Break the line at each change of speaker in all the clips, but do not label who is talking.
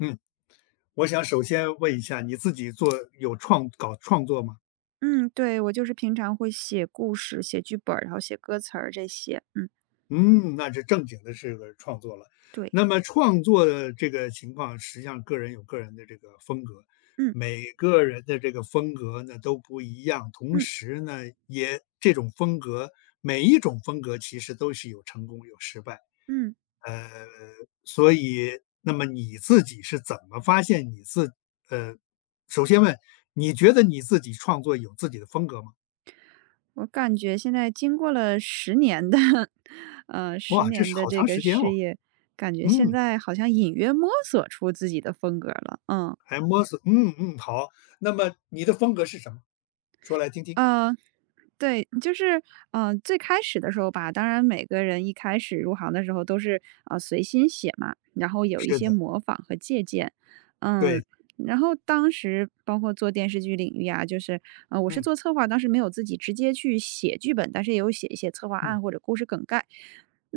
嗯，我想首先问一下，你自己做搞创作吗？
嗯，对，我就是平常会写故事、写剧本儿，然后写歌词儿这些。嗯，
嗯，那是正经的是个创作了。
对，
那么创作的这个情况，实际上个人有个人的这个风格，
嗯
每个人的这个风格呢都不一样。同
嗯
时呢，也这种风格，每一种风格其实都是有成功有失败。
嗯，
呃，所以那么你自己是怎么发现呃，首先问，你觉得你自己创作有自己的风格吗？
我感觉现在经过了十年的，十
哇，这
年
是
的
好
这
长
个
时间
事
哦。
业，感觉现
嗯，
在好像隐约摸索出自己的风格了。嗯，
还摸索，嗯嗯，好。那么你的风格是什么？说来听听。
嗯。对，就是，最开始的时候吧，当然每个人一开始入行的时候都是，随心写嘛，然后有一
是
些
的，
模仿和借鉴。嗯，
对，
然后当时包括做电视剧领域啊，就是，我是
嗯
做策划，当时没有自己直接去写剧本，但是也有写一些策划
嗯
案或者故事梗概。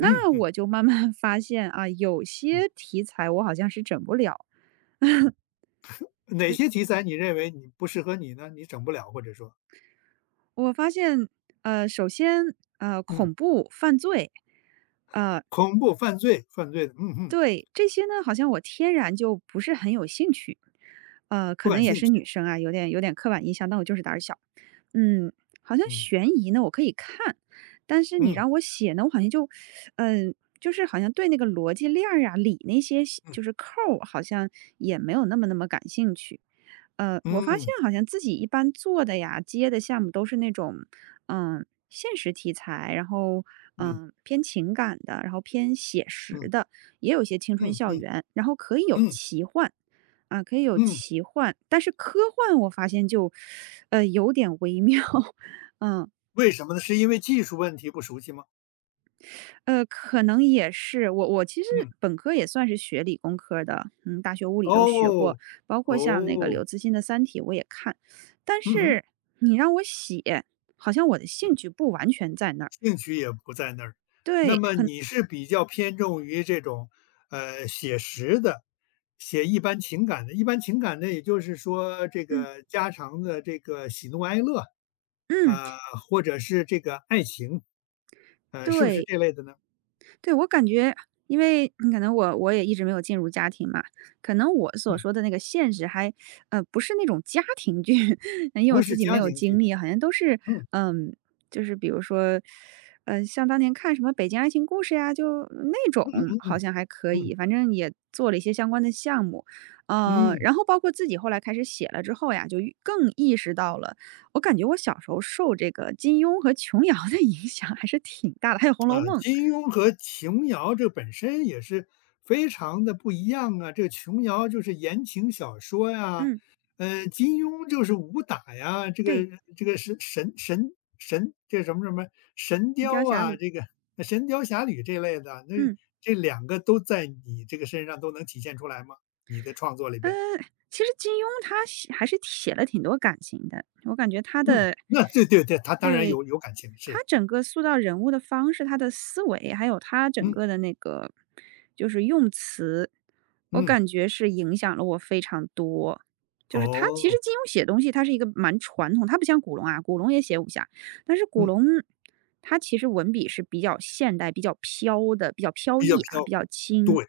嗯嗯
我就慢慢 发现啊，有
嗯。
些题材我好像是整不了。
哪些题材你认为你不适合你呢？你整不了，或者说，
我发现，首先，
嗯，
恐怖、犯罪。呃
恐怖、犯罪、犯罪的，嗯嗯，
对，这些呢，好像我天然就不是很有兴趣。
不
可能
感
也
兴
是女
趣。
生啊，有点刻板印象，但我就是胆儿小。嗯，好像
嗯
悬疑呢，我可以看，但是你
嗯
让我写呢，我好像就，就是好像对那个逻辑链儿啊、理那些细
嗯
就是扣儿，好像也没有那么感兴趣。我发现
嗯
好像自己一般做的呀、接的项目都是那种，现实题材，然后
嗯
偏情感的，然后偏写实
嗯嗯
的。也有一些青春
嗯
校
嗯
园，然后可以有
嗯，
奇幻。啊，可以有
嗯
奇幻，但是科幻我发现就，有点微妙。嗯，
为什么呢？是因为技术问题不熟悉吗？
可能也是我其实
嗯，
本科也算是学理工科的，嗯，大学物理都学过，
哦
包括像那个
哦，
刘慈欣的《三体》我也看，但
嗯哼。
是你让我写，好像我的兴趣不完全在那儿。
兴趣也不在那儿。那
对，
么你是比较偏重于这种，写实的，写一般情感的，一般情感的，也就是说这
嗯
个家常的这个喜怒哀乐，
嗯，
啊、或者是这个爱情，是不是
对，
这类的呢？
对，我感觉因为嗯可能我也一直没有进入家庭嘛，可能我所
嗯，
说的那个现实还不是那种家庭剧，因为我
不
自
是
己没
家
有
庭
经
剧。
历，好像都是
嗯
嗯，就是比如说，像当年看什么《北京爱情故事》呀，就那种
嗯
好
嗯
像还可
嗯
以，反正也做了一些相关的项目。
嗯。
然后包括自己后来开始写了之后呀，就越更意识到了。我感觉我小时候受这个金庸和琼瑶的影响还是挺大的，还有《红楼
啊，
梦》。
金庸和琼瑶这本身也是非常的不一样啊。这个琼瑶就是言情小说呀，
嗯。
金庸就是武打呀，这个
对，
这个是神这什么什么神
《雕
雕
侠侣》。
啊，这个神雕侠侣这类的，那
嗯，
这两个都在你这个身上都能体现出来吗？你的创作里
呃，
边？
其实金庸他写还是写了挺多感情的，我感觉他
嗯，
的
那对对对，他当然
对，
有感情，
他
是，
整个塑造人物的方式，他的思维，还有他整
嗯
个的那个就是用词，我
嗯，
感觉是影响了我非常多。就是他其实
哦，
金庸写东西，他是一个蛮传统，他不像古龙啊，古龙也写武侠，但是古
嗯，
龙他其实文笔是比较现代、比较飘的、比较飘
比较
逸啊，比
飘，
较轻。
对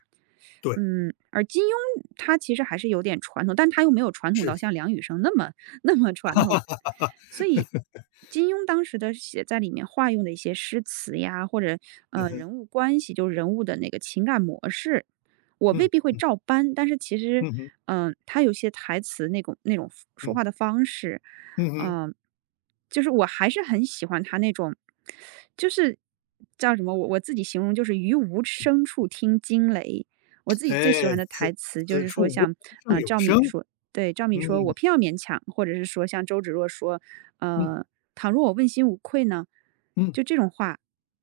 对，
嗯，而金庸他其实还是有点传统，但他又没有传统
是
到
是，
像梁羽生那么传统。所以金庸当时的写在里面化用的一些诗词呀，或者
嗯哼，
人物关系，就是人物的那个情感模式，我
嗯
未
嗯。
必会照搬，但是其实，
嗯哼，
他有些台词那种说
嗯，
话的方式。
嗯哼，
嗯、就是我还是很喜欢他那种，就是叫什么，我自己形容就是于无声处听惊雷。我自己最喜
哎，
欢的台词就
此
是
处
说
无
像，
声胜
呃，
有
赵敏
声，
说，对，赵
嗯，
敏说："我偏要勉强。"或者是说像周芷若说：
嗯，
“呃，倘若我问心无愧呢？"
嗯，
就这种话，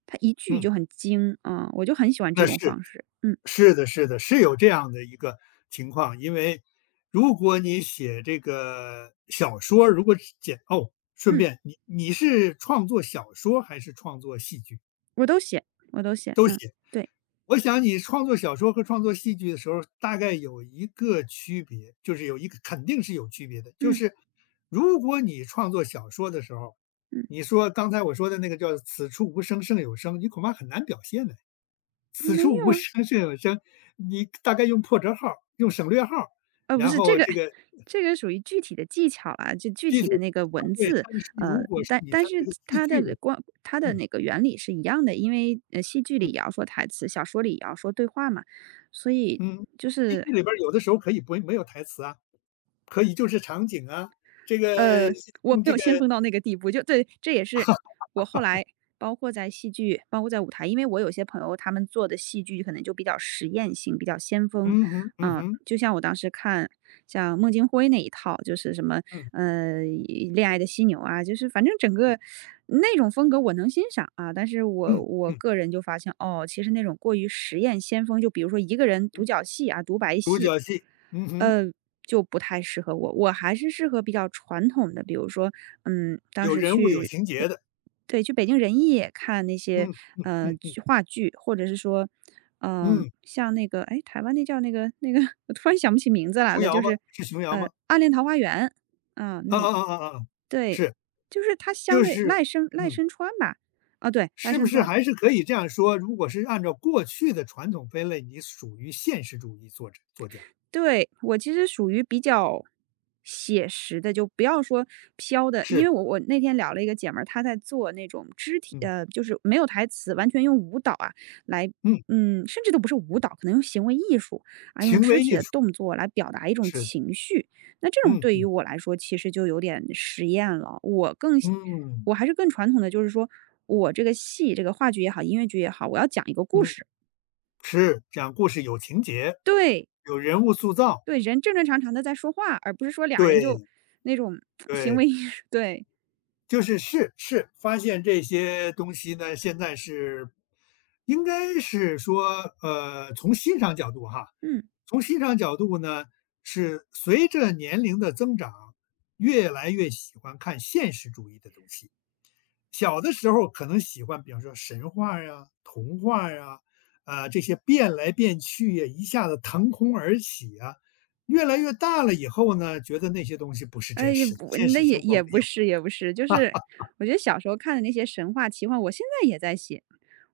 他一句
嗯，
就很精啊、我就很喜欢这
那
种
是，
方式。嗯
是的，是的，是有这样的一个情况。因为如果你写这个小说儿如果是简哦，顺
嗯，
便你是创作小说儿还是创作戏剧？
我都写，我都写。
都
嗯，
写。
对，
我想你创作小说和创作戏剧的时候，大概有一个区别，就是有一个肯定是有区别的，就
嗯
是如果你创作小说的时候，
嗯，
你说刚才我说的那个叫"此处无声胜有声"，你恐怕很难表现的。"此
没
处
有
无
啊，
声胜有声"，你大概用破折号用省略号
不
然
是这
后
个，
这个
这个属于具体的技巧啦，就具
句
体
子
的那个文
对，
字。
但是
呃，
如果是
但
你
但
在这
是
个戏
它
剧
的
里
它的
嗯
那个原理是一样的，因为戏剧里
嗯
也要说台词，小说里也要说对话嘛，所以
嗯，
就
戏
是。
剧里边儿有的时候可以不没有台词啊。可以就是场景啊，这个
呃，我
用
没
这
有
个
先锋到那个地步，就对，这也是我后来包括在戏剧，包括在舞台，因为我有些朋友他们做的戏剧可能就比较实验性，比较先锋。
嗯哼，嗯
嗯，
哼，
就像我当时看像孟京辉那一套，就是什么
嗯，
呃恋爱的犀牛啊，就是反正整个那种风格我能欣赏啊，但是我
嗯，
我
嗯，
个人就发现哦，其实那种过于实验先锋，就比如说一个人
嗯，
独角戏啊、独白
独
戏，
角戏，嗯哼，
呃，就不太适合我，我还是适合比较传统的，比如说，嗯，当
有
时
人物有
去
情节
北，
的，
对，去北京人艺看那些
嗯，嗯，嗯，
话剧，或者是说，
嗯，
像那个，哎，台湾那叫那个，我突然想不起名字来
琼
了，
瑶
就
吗？
是，
是琼瑶吗？
《暗恋桃花源》啊、
啊
那
啊啊啊啊，
对，
是，
就是它相
就
对
是
赖
嗯，
声川吧。啊，对，赖
是不
声
是
川。
还是可以这样说，如果是按照过去的传统分类，你属于现实主义作家，
对，我其实属于比较写实的，就不要说飘的。因
是，
为我我那天聊了一个姐们儿，她在做那种肢体
嗯，
就是没有台词，完全用舞蹈啊来
嗯，
嗯，甚至都不是舞蹈，可能用行为艺术啊，用
行
肢
为
体
艺
的
术，
动作来表达一种
是的，
情绪。那这种
嗯，
对于
嗯，
我来说，其实就有点实验了。
嗯，
我还是更传统的，就是说我这个戏，这个话剧也好，音乐剧也好，我要讲一个故
嗯，
事。
是，讲故事有情节，
对，
有人物塑造。
对，人正正常常的在说话，而不是说俩人就
对
那种 行
对，
为艺术对。
就是是是，发现这些东西呢，现在是应该是说，从欣赏角度哈，
嗯。
从欣赏角度呢，是随着年龄的增长，越来越喜欢看现实主义的东西。小的时候可能喜欢，比方说神话呀、童话呀，啊、这些变来变去呀，一下子腾空而起呀，越来越大了以后呢，觉得那些东西不是
哎，
真
也
实的，
不
现
那
实
也
生活
也
没
不
有。
是也不是，就是我觉得小时候看的那些神话奇幻，我现在也在写。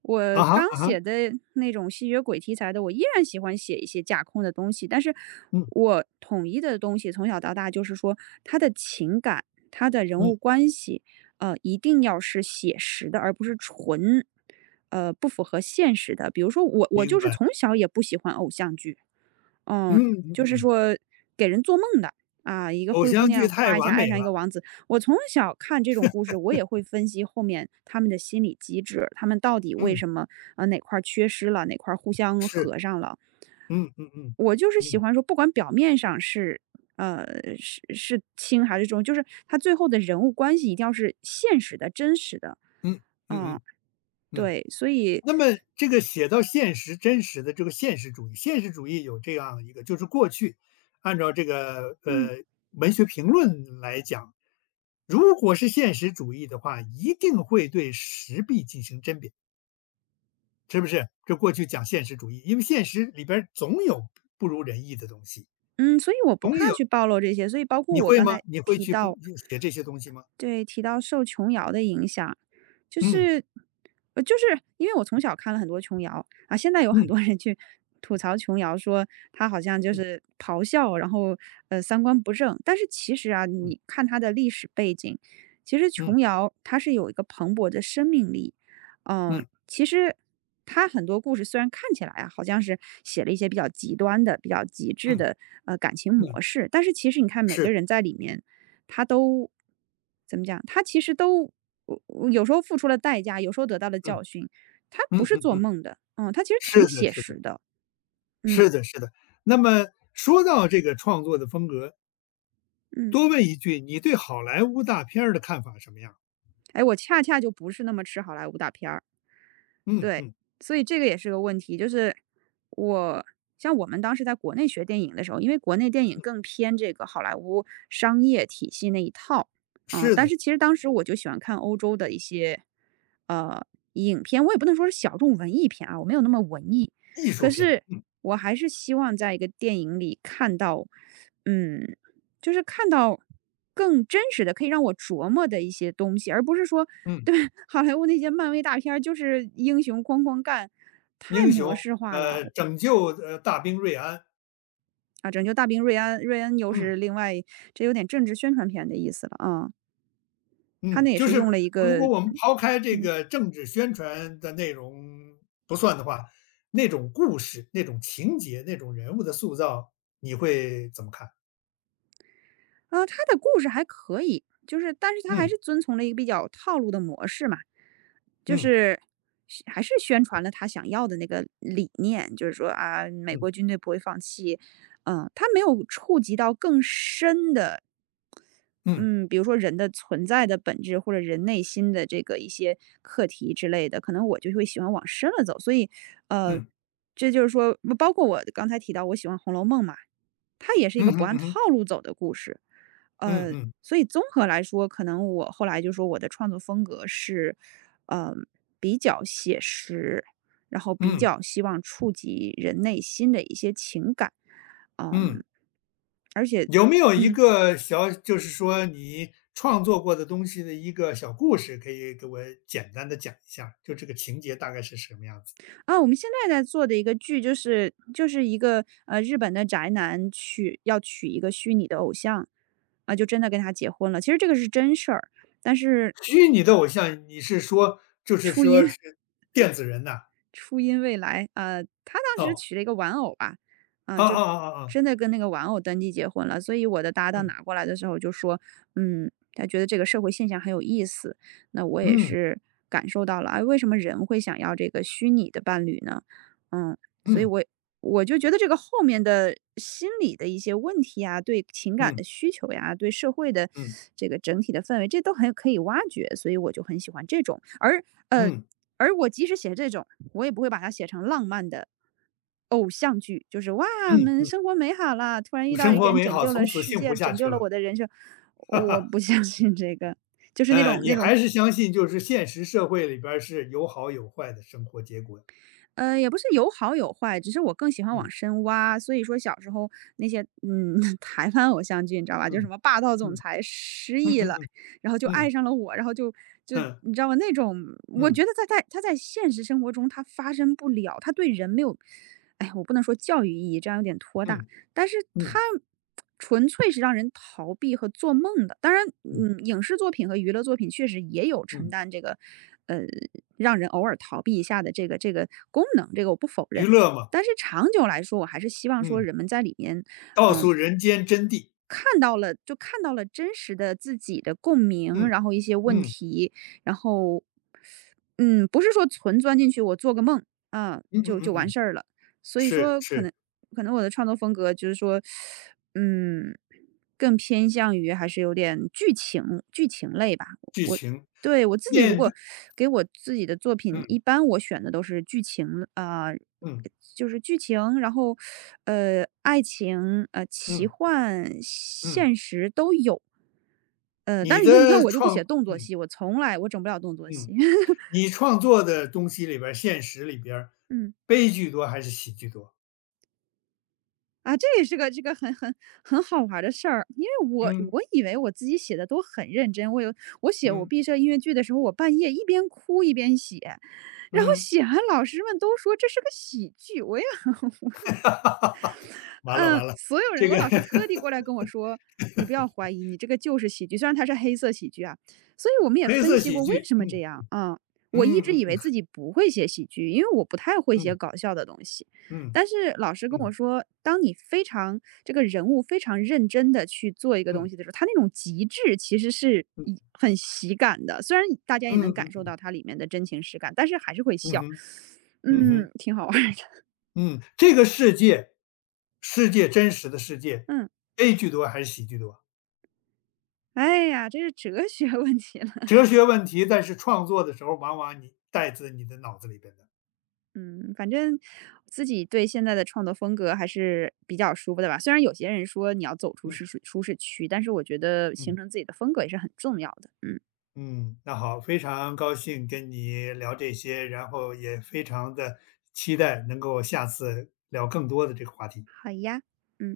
我
啊哈，
刚
啊哈，
写的那种吸血鬼题材的，我依然喜欢写一些架空的东西，但是
嗯
我统一的东西从小到大就是说，他的情感、他的人
嗯，
物关系，一定要是写实的，而不是纯，不符合现实的。比如说我，我
明
就是
白，
从小也不喜欢偶像剧。嗯，
嗯嗯
就是
嗯，
说给人做梦的，啊，一个
偶
灰姑
像剧
娘
太
夸一下
完美
爱上一个
了，
王子。我从小看这种故事，我也会分析后面他们的心理机制，他们到底为
嗯，
什么，哪块儿缺失了，哪块儿互相
是，
合上了。
嗯嗯嗯，
我就是喜
嗯
欢说，不管表面上是，呃，是轻还是重，就是他最后的人物关系一定要是现实的、真实的。
嗯嗯
嗯，
嗯嗯。
对，所以，
那么这个写到现实真实的这个现实主义，现实主义有这样一个，就是过去按照这个
嗯
文学评论来讲，如果是现实主义的话，一定会对时弊进行甄别，是不是？这过去讲现实主义，因为现实里边儿总有不如人意的东西，
嗯，所以我不
总
怕
有
去暴露这些，所以包括
你
我
会
刚
吗？
才
你会去不写这些东西吗？
对，提到受琼瑶的影响，就
嗯
是就是因为我从小看了很多琼瑶啊，现在有很
嗯
多人去吐槽琼瑶，说她好像就
嗯
是咆哮，然后三观不正。但是其实啊，
嗯
你看她的历史背景，其实
嗯
琼瑶她是有一个蓬勃的生命力。嗯，
嗯
其实她很多故事虽然看起来啊好像是写了一些比较极端的、比较极致
嗯
的感情模
嗯，
式，但是其实你看每个
是，
人在里面。他都怎么讲？他其实都我有时候付出了代价，有时候得到了
嗯
教训，他不
嗯
是
嗯
做
嗯，
梦的。嗯，他其实挺
是的
写
是的
实的。嗯
是的是的。那么说到这个创作的风格，
嗯。
多问一句，你对好莱坞大片儿的看法什么样？
哎，我恰恰就不是那么吃好莱坞大片儿。
嗯
对，
嗯，
所以这个也是个问题，就是我像我们当时在国内学电影的时候，因为国内电影更偏这个好莱坞商业体系那一套，嗯，
是
但
的，
是其实当时我就喜欢看欧洲的一些呃影片，我也不能说是小众文艺片啊，我没有那么文艺，
艺
可
术片，
是
嗯
我还是希望在一个电影里看到，嗯，就是看到更真实的，可以让我琢磨的一些东西，而不是说。
嗯，
对，好莱坞那些漫威大片儿就是英雄哐哐干，太
英
模
雄，
式化了。
拯救大兵瑞安，
啊！拯救大兵瑞安，瑞安又
嗯。
是另外，这有点政治宣传片的意思了啊。他
嗯，
那也
就
是
是
用了一
如
个，
果我们抛开这
嗯。
个政治宣传的内容不算的话，那种故事、那种情节、那种人物的塑造，你会怎么看？
啊，他的故事还可以，就是但是他还是
嗯
遵从了一个比较套路的模式嘛，就
嗯
是还是宣传了他想要的那个理念，就是说啊，美
嗯
国军队不会放弃，嗯、他没有触及到更深的。
嗯
嗯，比如说人的存在的本质，或者人内心的这个一些课题之类的，可能我就会喜欢往深了走。所以，呃，
嗯
这就是说，包括我刚才提到我喜欢《红楼梦》嘛，它也是一个不
嗯
按套
嗯
路走的故事。
嗯
呃，
嗯
所以综合来说，可能我后来就说我的创作风格是，呃，比较写实，然后比
嗯
较希望触及人内心的一些情感。
嗯，
嗯，而且，
有没有一
嗯。
个小就是说你创作过的东西的一个小故事，可以给我简单的讲一下就这个情节大概是什么样子？
啊，我们现在在做的一个剧，就是一个日本的宅男娶要娶一个虚拟的偶像，啊，就真的跟他结婚了。其实这个是真事儿，但是
虚拟的偶像，你是说就是
初
说
音。
是电子人呐？
初音未来，他当时
哦。
娶了一个玩偶吧，啊，
啊
就
啊啊啊啊，
真的跟那个玩偶登记结婚了。所以我的搭档
嗯，
拿过来的时候就说，嗯，他觉得这个社会现象很有意思。那我也
嗯，
是感受到了，哎，为什么人会想要这个虚拟的伴侣呢？嗯，所以
嗯，
我就觉得这个后面的心理的一些问题啊，对情感
嗯，
的需求呀，对社会的
嗯，
这个整体的氛围，这都很可以挖掘。所以我就很喜欢这种，呃，
嗯，
而我即使写这种，我也不会把它写成浪漫的偶像剧，就是哇，我们生活美好了，突然遇
嗯，
到
生
一个
活
人
美
拯
好，
救了
从此
世
幸
界，
福下
拯救
去
了
了。
我的人生，我不相信这个，就是那种
嗯
那
你
种
还是相信就是现实社会里边儿是有好有坏的生活结果。
呃，也不是有好有坏，只是我更喜欢往
嗯，
深挖。所以说小时候那些，嗯 台湾偶像剧你知道吧，就什
嗯，
么霸道总
嗯，
裁失
嗯
忆
嗯
了，
嗯，
然后就爱
嗯，
上了我，然后就
嗯，
你知道吗？那种我觉
嗯，
得在他在现实生活中他发生不了，他对人没有，哎，我不能说教育意义，这样有点拖大。但是它
嗯，
纯粹是让人逃避和做梦的。当然，
嗯，
嗯，影视作品和娱乐作品确实也有承
嗯，
担这个，呃，让人偶尔逃避一下的这个功能，这个我不否
娱
认。
乐嘛，
但是长久来说，我还是希望说
嗯，
人们在里面，
告
嗯、
诉人间真谛。
看到了就看到了真实的自己的共鸣，
嗯，
然后一些问
嗯，
题，然后，嗯，不是说纯钻进去，我做个梦啊，
嗯嗯
就
嗯
完
嗯，
事儿了。所以
是
说，可
是，
能可能我的创作风格就是说，嗯，更偏向于还是有点剧情类吧。
剧情。
对，我自己如
面
果
对
给我自己的作品，一
嗯，
般我选的都是剧情啊，
嗯，
就是剧情，然后，呃，爱情，呃，奇
嗯，
幻、
嗯，
现实都有。呃，但
你
是你看，你看
的
我就不写
创
动作
嗯，
戏，我从来我整不了动作戏。
嗯。你创作的东西里边儿现实里边儿
嗯。
悲剧多还是喜剧多？
啊，这也是个这个很好玩儿的事儿，因为
嗯，
我以为我自己写的都很认真，我写我
嗯，
毕设音乐剧的时候，我半夜一边哭一边写，然后
嗯。
写完老师们都说这是个喜剧，我也
完了
嗯，
完了，
所有人
这
我
个
老师 特地过来跟我说："你不要怀疑，你这个就是喜剧。"虽然它是黑色喜剧啊，所以我们也
黑
分
色
析
喜
过为
剧，
什么这
嗯，
样啊。我一直
嗯
以
嗯
为自己不会写喜剧，因为我不太会写
嗯
搞笑的东西。
嗯
但是老师跟我
嗯
说，当你非常这个人物非常认真的去做一个东
嗯
西的时候，他那种极致其实是一很喜感的，虽然大家也能
嗯
感
嗯
受
嗯
到它里面的真情实感，但是还是会
嗯
笑。
哼，嗯哼，
嗯，挺好玩儿的。
嗯，这个世界真实的世界，
嗯，
悲剧多还是喜剧多？
哎呀，这是哲学问题。了。
哲学问题，但是创作的时候往往你带自你的脑子里边的，
嗯，反正自己对现在的创作风格还是比较舒服的吧。虽然有些人说你要走出
嗯
舒适区，但是我觉得形
嗯。
成自己的风格也是很重要的。嗯，
嗯，那好，非常高兴跟你聊这些，然后也非常的期待能够下次聊更多的这个话题。
好呀，嗯。